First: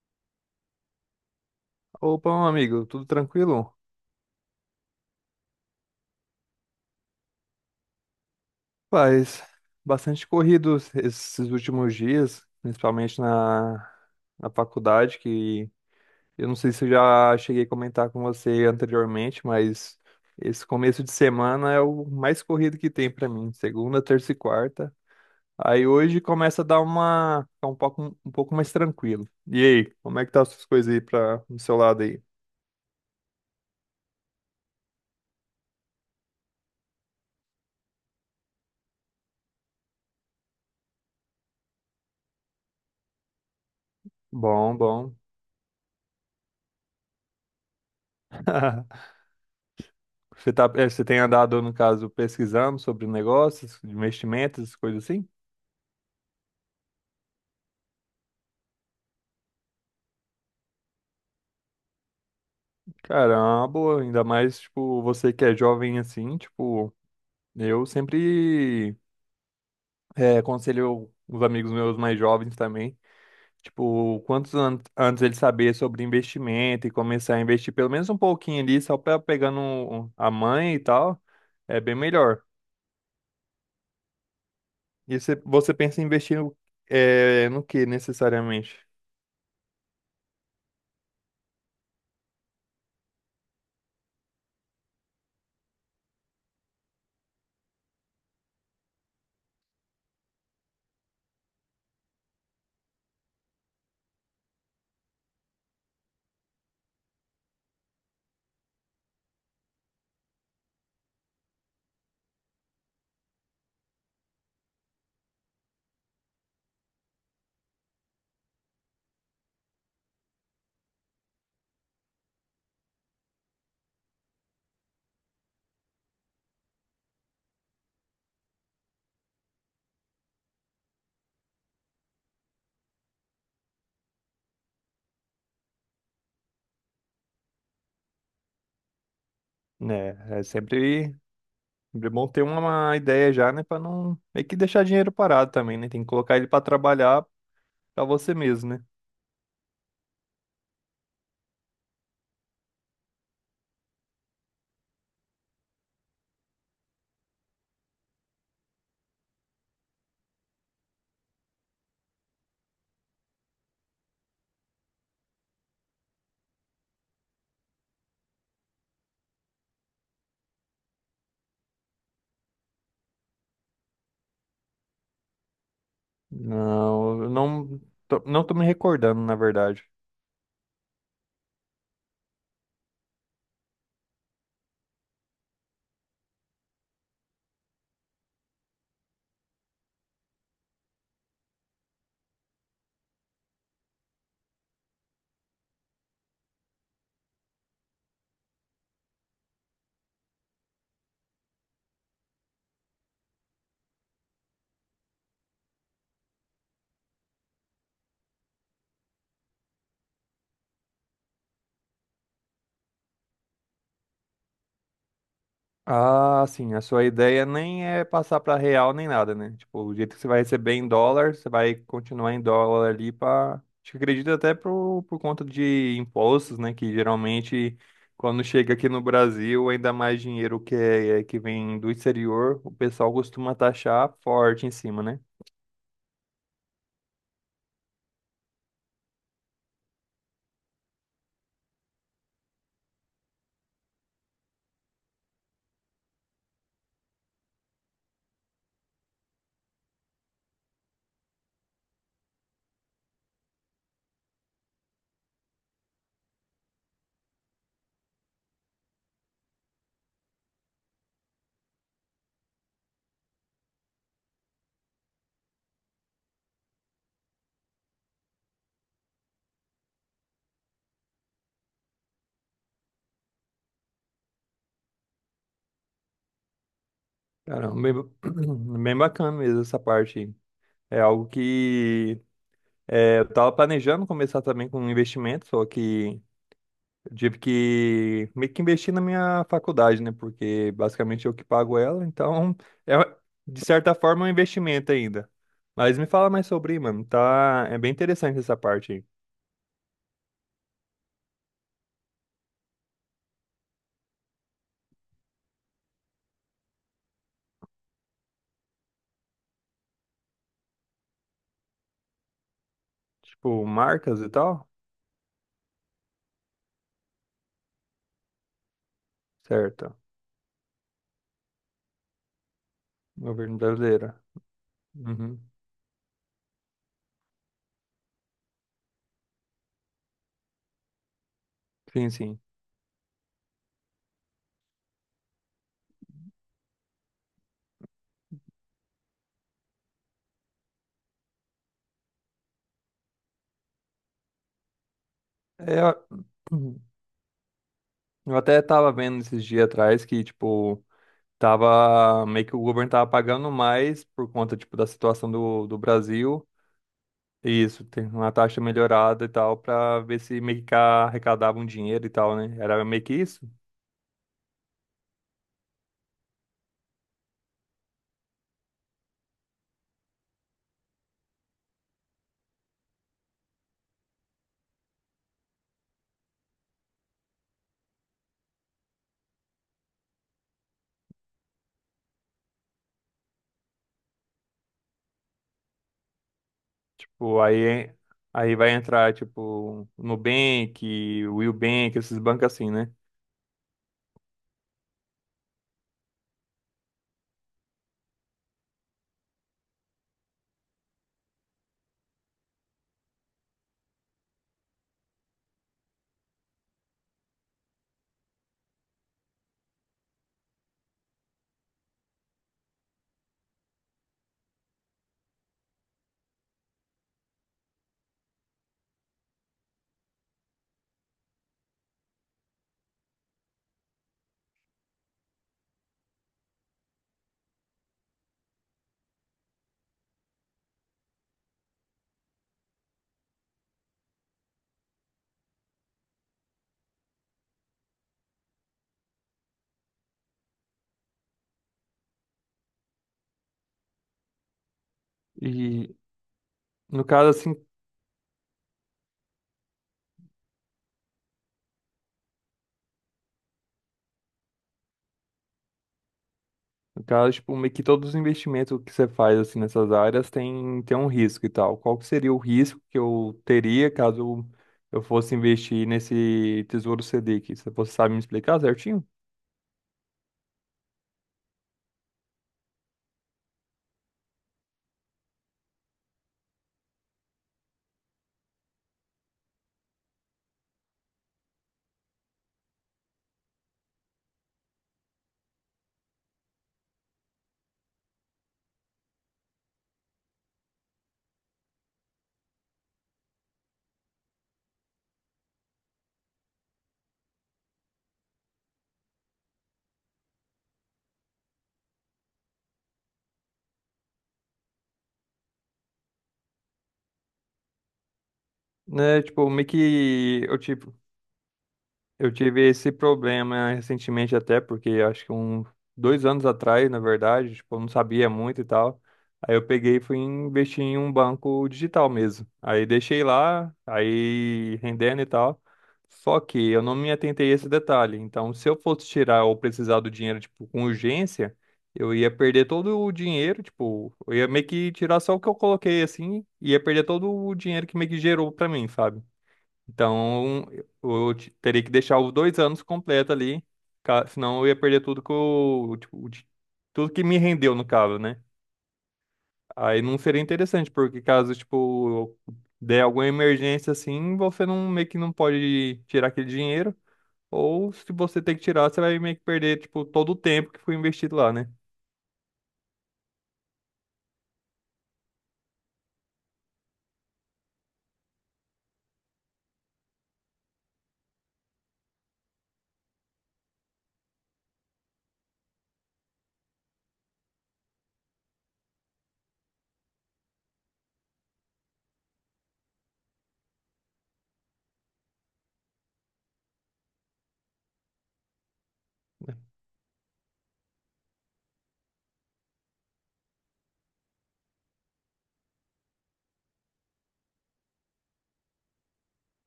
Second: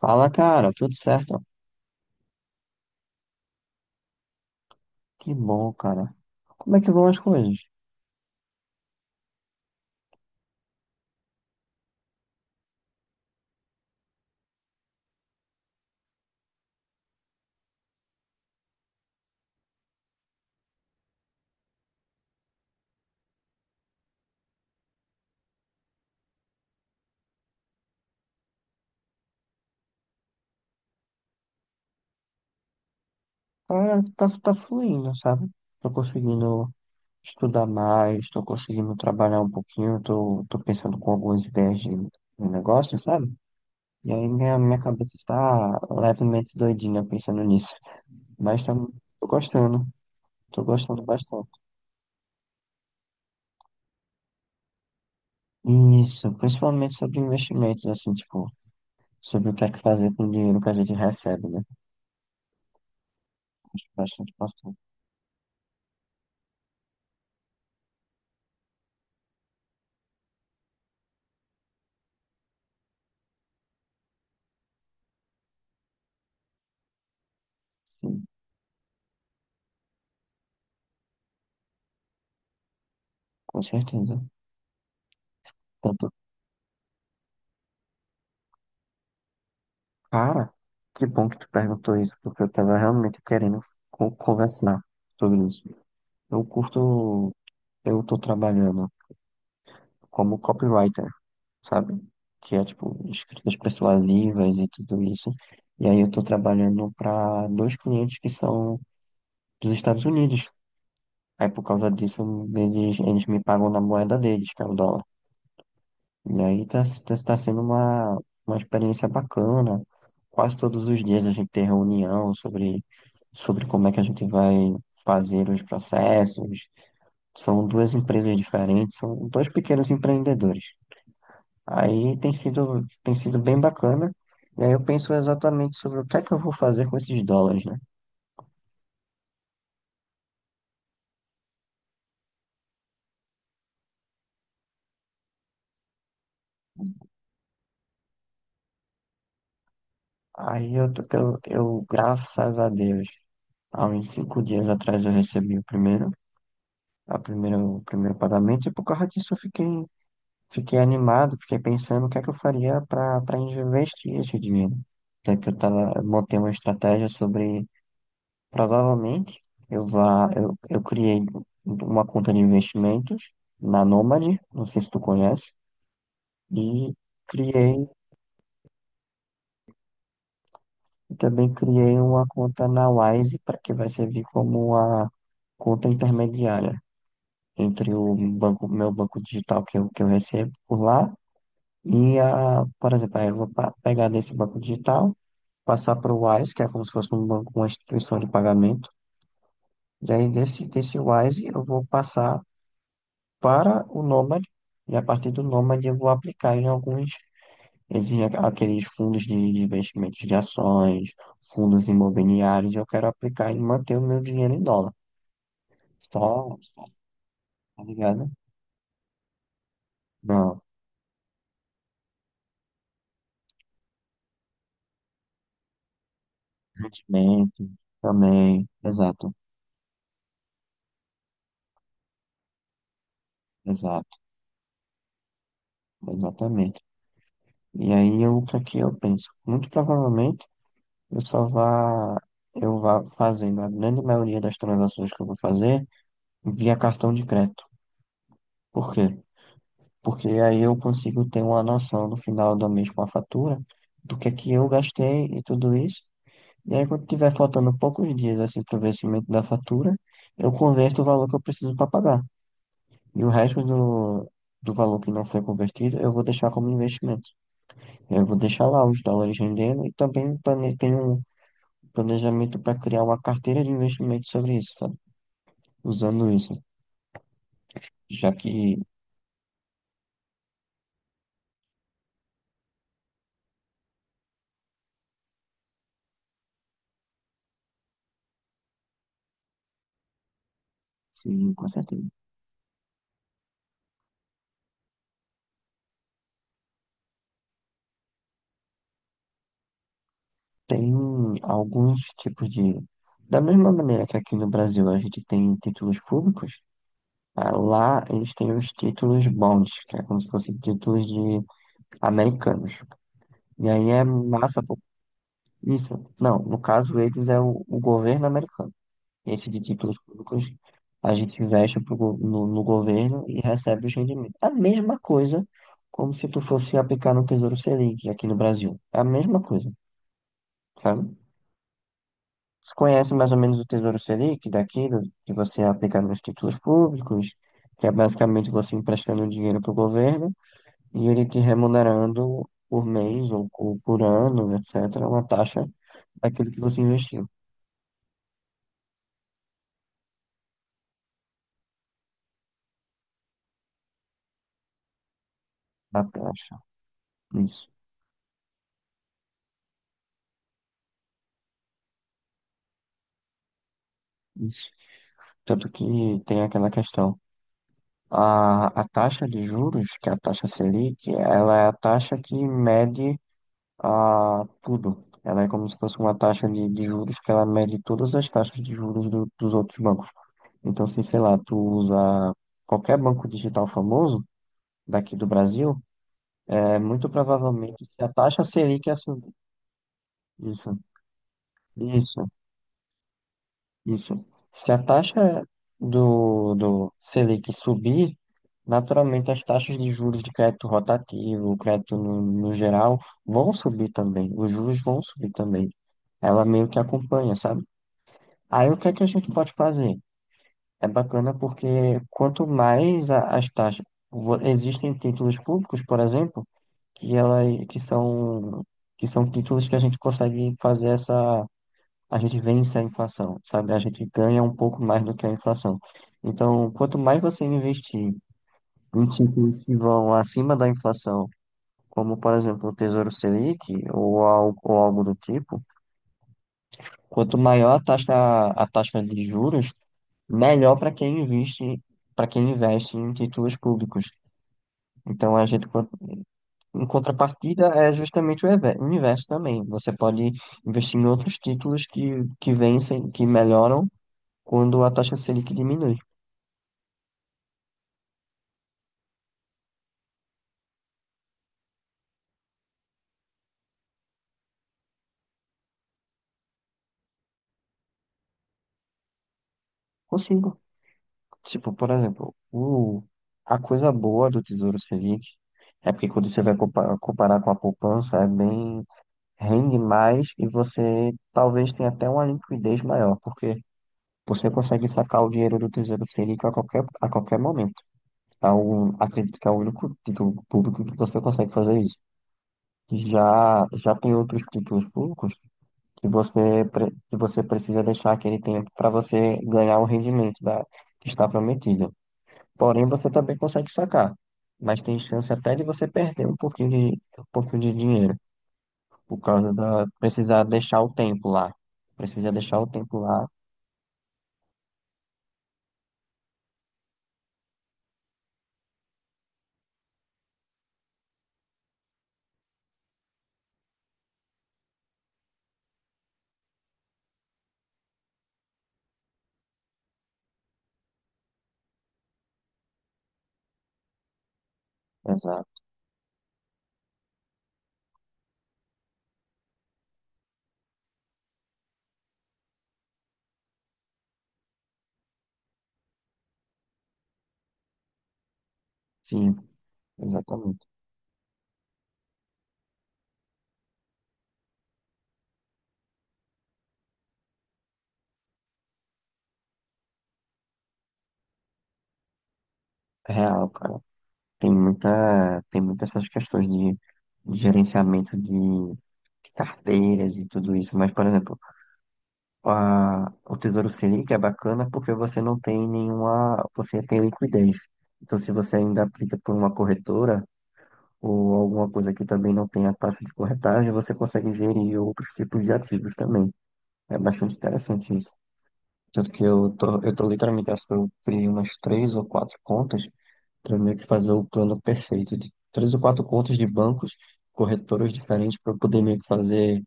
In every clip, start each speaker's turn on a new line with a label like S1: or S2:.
S1: Fala, cara, tudo certo?
S2: Opa, meu amigo, tudo tranquilo?
S1: Que bom, cara. Como é que vão as coisas?
S2: Paz, bastante corrido esses últimos dias, principalmente na faculdade, que eu não sei se eu já cheguei a comentar com você anteriormente, mas esse começo de semana é o mais corrido que tem pra mim, segunda, terça e quarta. Aí hoje começa a ficar um pouco mais tranquilo. E aí, como é que tá as suas coisas aí do seu lado aí?
S1: Cara, tá, tá fluindo, sabe? Tô conseguindo estudar mais, tô conseguindo trabalhar um pouquinho, tô pensando com algumas ideias de negócio, sabe? E aí minha,
S2: Bom,
S1: minha
S2: bom.
S1: cabeça está levemente doidinha pensando nisso. Mas tá, tô gostando,
S2: Você
S1: tô
S2: tá, é,
S1: gostando
S2: você tem
S1: bastante.
S2: andado, no caso, pesquisando sobre negócios, investimentos, coisas assim?
S1: Isso, principalmente sobre investimentos, assim, tipo, sobre o que é que fazer com o dinheiro que a gente recebe, né? Acho
S2: Caramba, ainda
S1: bastante
S2: mais,
S1: importante,
S2: tipo, você que é jovem assim, tipo, eu sempre aconselho os amigos meus mais jovens também, tipo, quantos an antes eles saber sobre investimento e começar a investir pelo menos um
S1: sim,
S2: pouquinho ali, só para pegando a mãe e tal, é bem melhor.
S1: com certeza.
S2: E você pensa em investir no que necessariamente?
S1: Cara, que bom que tu perguntou isso, porque eu tava realmente querendo conversar sobre isso. Eu curto, eu tô trabalhando como copywriter, sabe? Que é tipo escritas persuasivas e tudo isso. E aí eu tô trabalhando para dois clientes que são dos Estados Unidos. Aí por causa disso, eles me pagam na moeda deles, que é o dólar. E aí tá sendo uma experiência bacana. Quase todos os dias a gente tem reunião sobre, sobre como é que a gente vai fazer os processos. São duas empresas diferentes, são dois pequenos empreendedores. Aí tem sido bem bacana. E aí eu penso exatamente sobre o que é que eu vou fazer com esses dólares, né?
S2: Né, é sempre. É bom ter uma ideia já, né? Pra não meio que deixar dinheiro parado também, né? Tem que colocar ele pra trabalhar pra você mesmo, né?
S1: Aí eu, tô- eu, graças a Deus, há uns 5 dias atrás eu recebi o primeiro pagamento e por causa disso eu fiquei. Fiquei animado, fiquei pensando o que é que eu faria para investir esse dinheiro. Até que eu tava, eu montei uma estratégia sobre, provavelmente, eu criei uma conta de investimentos na Nomad, não sei se tu conhece, e
S2: Não, eu não
S1: criei,
S2: tô, não tô me recordando, na verdade.
S1: e também criei uma conta na Wise, para que vai servir como uma conta intermediária entre o banco, meu banco digital que eu recebo por lá. E, a, por exemplo, aí eu vou pegar desse banco digital, passar para o Wise, que é como se fosse um banco, uma instituição de pagamento. E aí desse Wise eu vou passar para o Nomad, e a partir do Nomad eu vou aplicar em alguns, exige aqueles fundos de investimentos de ações, fundos imobiliários, eu quero aplicar e manter o meu dinheiro em dólar.
S2: Ah,
S1: Só,
S2: sim, a
S1: só,
S2: sua ideia
S1: tá
S2: nem é
S1: ligado?
S2: passar pra real nem nada, né? Tipo, o jeito que você vai
S1: Não,
S2: receber em dólar, você vai continuar em dólar ali. Para Acho que acredito até por conta de impostos, né? Que
S1: rendimento
S2: geralmente quando
S1: também,
S2: chega aqui no
S1: exato,
S2: Brasil, ainda mais dinheiro que vem do exterior, o pessoal costuma taxar
S1: exato,
S2: forte em cima, né?
S1: exatamente. E aí eu, o que é que eu penso? Muito provavelmente eu só vá, eu vá fazendo a grande maioria das transações que eu vou fazer via cartão de crédito. Por quê? Porque aí eu consigo ter uma noção no final do mês com a fatura do que é que eu gastei e tudo isso. E aí quando tiver faltando poucos dias assim para o vencimento da fatura, eu converto o valor que eu preciso para pagar. E o resto do valor que não foi convertido, eu vou deixar como investimento. Eu vou deixar lá os dólares rendendo e também tenho planejamento para criar uma carteira de investimento sobre isso, sabe? Usando isso,
S2: Caramba,
S1: já que,
S2: bem bacana mesmo essa parte aí. É algo que eu tava planejando começar também com um investimento, só que eu tive que meio que investir na minha faculdade, né? Porque basicamente eu que
S1: sim, com
S2: pago
S1: certeza,
S2: ela, então é, de certa forma é um investimento ainda. Mas me fala mais sobre, mano. Tá, é bem interessante essa parte aí.
S1: tem alguns tipos de. Da mesma maneira que aqui no Brasil a gente tem títulos públicos, ah, lá eles têm os títulos bonds, que é como se fossem títulos de americanos.
S2: Tipo,
S1: E aí é
S2: marcas e
S1: massa,
S2: tal?
S1: pô. Isso. Não, no caso eles é o governo americano. Esse de títulos
S2: Certo.
S1: públicos, a gente investe pro go- no, no governo e
S2: Governo
S1: recebe os
S2: brasileiro.
S1: rendimentos. A mesma
S2: Uhum.
S1: coisa como se tu fosse aplicar no Tesouro Selic aqui no Brasil. É a mesma coisa, sabe?
S2: Sim, sim.
S1: Você conhece mais ou menos o Tesouro Selic daqui, que você aplica nos títulos públicos, que é basicamente você emprestando dinheiro para o governo e ele te remunerando por mês ou por ano, etc., uma taxa
S2: É,
S1: daquilo que você
S2: eu
S1: investiu.
S2: eu até tava vendo esses dias atrás que, tipo, tava meio que o governo tava pagando mais por conta, tipo, da situação do
S1: A
S2: Brasil.
S1: taxa,
S2: E
S1: isso,
S2: isso, tem uma taxa melhorada e tal, pra ver se meio que arrecadava um dinheiro e tal, né? Era meio que isso.
S1: isso. Tanto que tem aquela questão. A taxa de juros, que é a taxa Selic, ela é a taxa que mede a, tudo. Ela é como se fosse uma taxa de juros que ela mede todas as taxas de juros dos outros bancos. Então, se, sei lá, tu usa qualquer banco digital famoso daqui do Brasil, é muito
S2: Tipo,
S1: provavelmente
S2: aí,
S1: se a taxa
S2: aí vai
S1: Selic é
S2: entrar,
S1: subir.
S2: tipo,
S1: Isso,
S2: Nubank, Willbank, esses
S1: isso.
S2: bancos assim, né?
S1: Isso. Se a taxa do Selic subir, naturalmente as taxas de juros de crédito rotativo, crédito no geral, vão subir também. Os juros vão subir também. Ela meio que acompanha, sabe? Aí o que é que a gente pode fazer? É bacana porque quanto mais as taxas. Existem títulos públicos, por exemplo, que, ela, que são, que são títulos que a gente consegue fazer essa a gente vence a inflação, sabe? A gente ganha um pouco mais do que a inflação. Então, quanto mais você investir em títulos que vão acima da inflação, como por exemplo o Tesouro Selic ou algo do tipo, quanto maior a taxa de juros, melhor para quem investe em títulos públicos. Então, a gente,
S2: E
S1: em
S2: no caso, assim,
S1: contrapartida, é justamente o o inverso também. Você pode investir em outros títulos que vencem, que melhoram quando a taxa Selic diminui.
S2: No caso, tipo, meio que todos os investimentos que você faz assim nessas áreas tem um risco e tal. Qual que seria o risco que eu teria caso eu fosse investir nesse Tesouro Selic? Se Você sabe me explicar certinho?
S1: Consigo. Tipo, por exemplo, a coisa boa do Tesouro Selic é porque quando você vai comparar com a poupança, é bem, rende mais e você talvez tenha até uma liquidez maior, porque você consegue sacar o dinheiro do Tesouro Selic a qualquer momento. É o, acredito que é o único título público que você consegue fazer isso. Já tem outros títulos públicos que que você precisa deixar aquele tempo para você ganhar o rendimento da, que está prometido. Porém, você também consegue sacar. Mas tem chance até de você perder um pouquinho de dinheiro. Por
S2: Né, tipo,
S1: causa
S2: meio
S1: da. Precisar
S2: que eu
S1: deixar
S2: tive
S1: o tempo lá.
S2: Eu
S1: Precisa deixar
S2: tive
S1: o
S2: esse
S1: tempo lá.
S2: problema recentemente até, porque acho que 2 anos atrás, na verdade, tipo, eu não sabia muito e tal. Aí eu peguei e fui investir em um banco digital mesmo. Aí deixei lá, aí rendendo e tal. Só que eu não me atentei a esse detalhe. Então, se eu fosse tirar ou precisar do dinheiro, tipo, com urgência, eu ia perder todo o dinheiro, tipo, eu ia meio que tirar só o que eu
S1: Exato.
S2: coloquei assim, e ia perder todo o dinheiro que meio que gerou pra mim, sabe? Então, teria que deixar os 2 anos completo ali, senão eu ia perder tudo que eu, tipo, tudo que me rendeu, no caso, né?
S1: Sim,
S2: Aí não seria
S1: exatamente.
S2: interessante, porque caso, tipo, der alguma emergência assim, você não, meio que não pode tirar aquele dinheiro, ou se você tem que tirar, você vai meio que perder, tipo, todo o tempo que foi investido lá, né?
S1: É real, cara. Tem muita. Tem muitas essas questões de gerenciamento de carteiras e tudo isso. Mas, por exemplo, a, o Tesouro Selic é bacana porque você não tem nenhuma. Você tem liquidez. Então, se você ainda aplica por uma corretora ou alguma coisa que também não tenha taxa de corretagem, você consegue gerir outros tipos de ativos também. É bastante interessante isso. Tanto que eu tô literalmente, acho que eu criei umas 3 ou 4 contas para meio que fazer o plano perfeito de 3 ou 4 contas de bancos, corretoras diferentes para poder meio que fazer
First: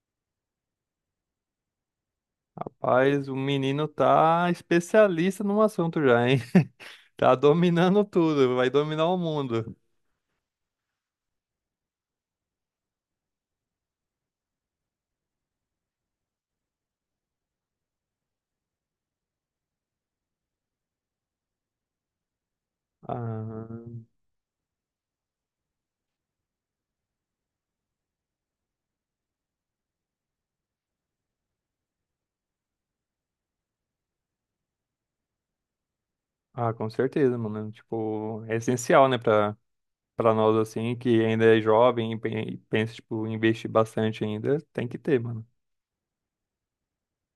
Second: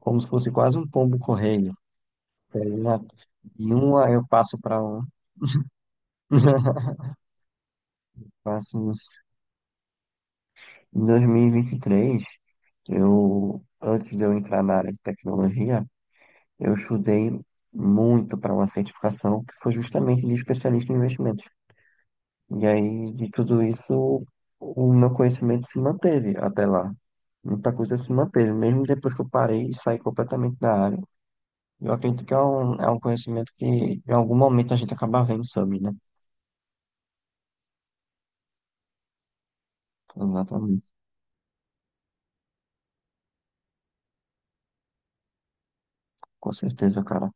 S1: como se fosse quase um pombo-correio. E aí uma
S2: Rapaz, o
S1: em
S2: menino
S1: uma eu
S2: tá
S1: passo para um.
S2: especialista no assunto já, hein? Tá dominando tudo, vai
S1: Faço
S2: dominar
S1: isso.
S2: o mundo.
S1: Em 2023, eu, antes de eu entrar na área de tecnologia, eu estudei muito para uma certificação que foi justamente de especialista em investimentos. E aí, de tudo
S2: Ah.
S1: isso, o meu conhecimento se manteve até lá. Muita coisa se manteve, mesmo depois que eu parei e saí completamente da área. Eu acredito que é um conhecimento que em algum momento a gente acaba vendo sobre, né?
S2: Ah, com certeza, mano. Tipo, é essencial, né, pra nós,
S1: Exatamente,
S2: assim, que ainda é jovem e pensa, tipo, em investir bastante ainda, tem que ter, mano.
S1: com certeza, cara.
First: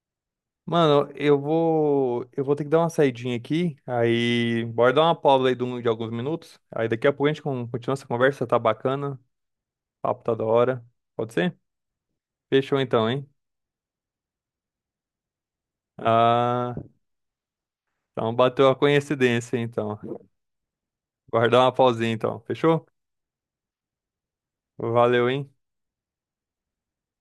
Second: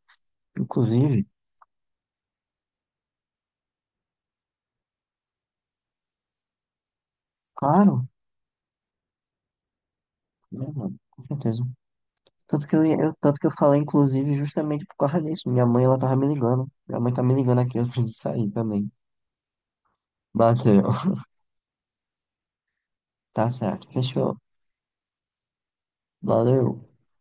S2: Mano,
S1: Inclusive,
S2: eu vou ter que dar uma saidinha aqui, aí bora dar uma pausa aí de alguns minutos, aí daqui a pouco a gente continua essa
S1: claro,
S2: conversa, tá bacana, o papo tá da
S1: né,
S2: hora,
S1: mano? Com
S2: pode ser?
S1: certeza. Tanto que
S2: Fechou
S1: eu,
S2: então, hein?
S1: tanto que eu falei, inclusive, justamente por causa disso. Minha mãe, ela tava me ligando.
S2: Ah,
S1: Minha mãe tá me ligando aqui, eu preciso
S2: então
S1: sair
S2: bateu a
S1: também.
S2: coincidência, então.
S1: Bateu.
S2: Bora dar uma pausinha, então, fechou?
S1: Tá certo. Fechou.
S2: Valeu, hein?
S1: Valeu.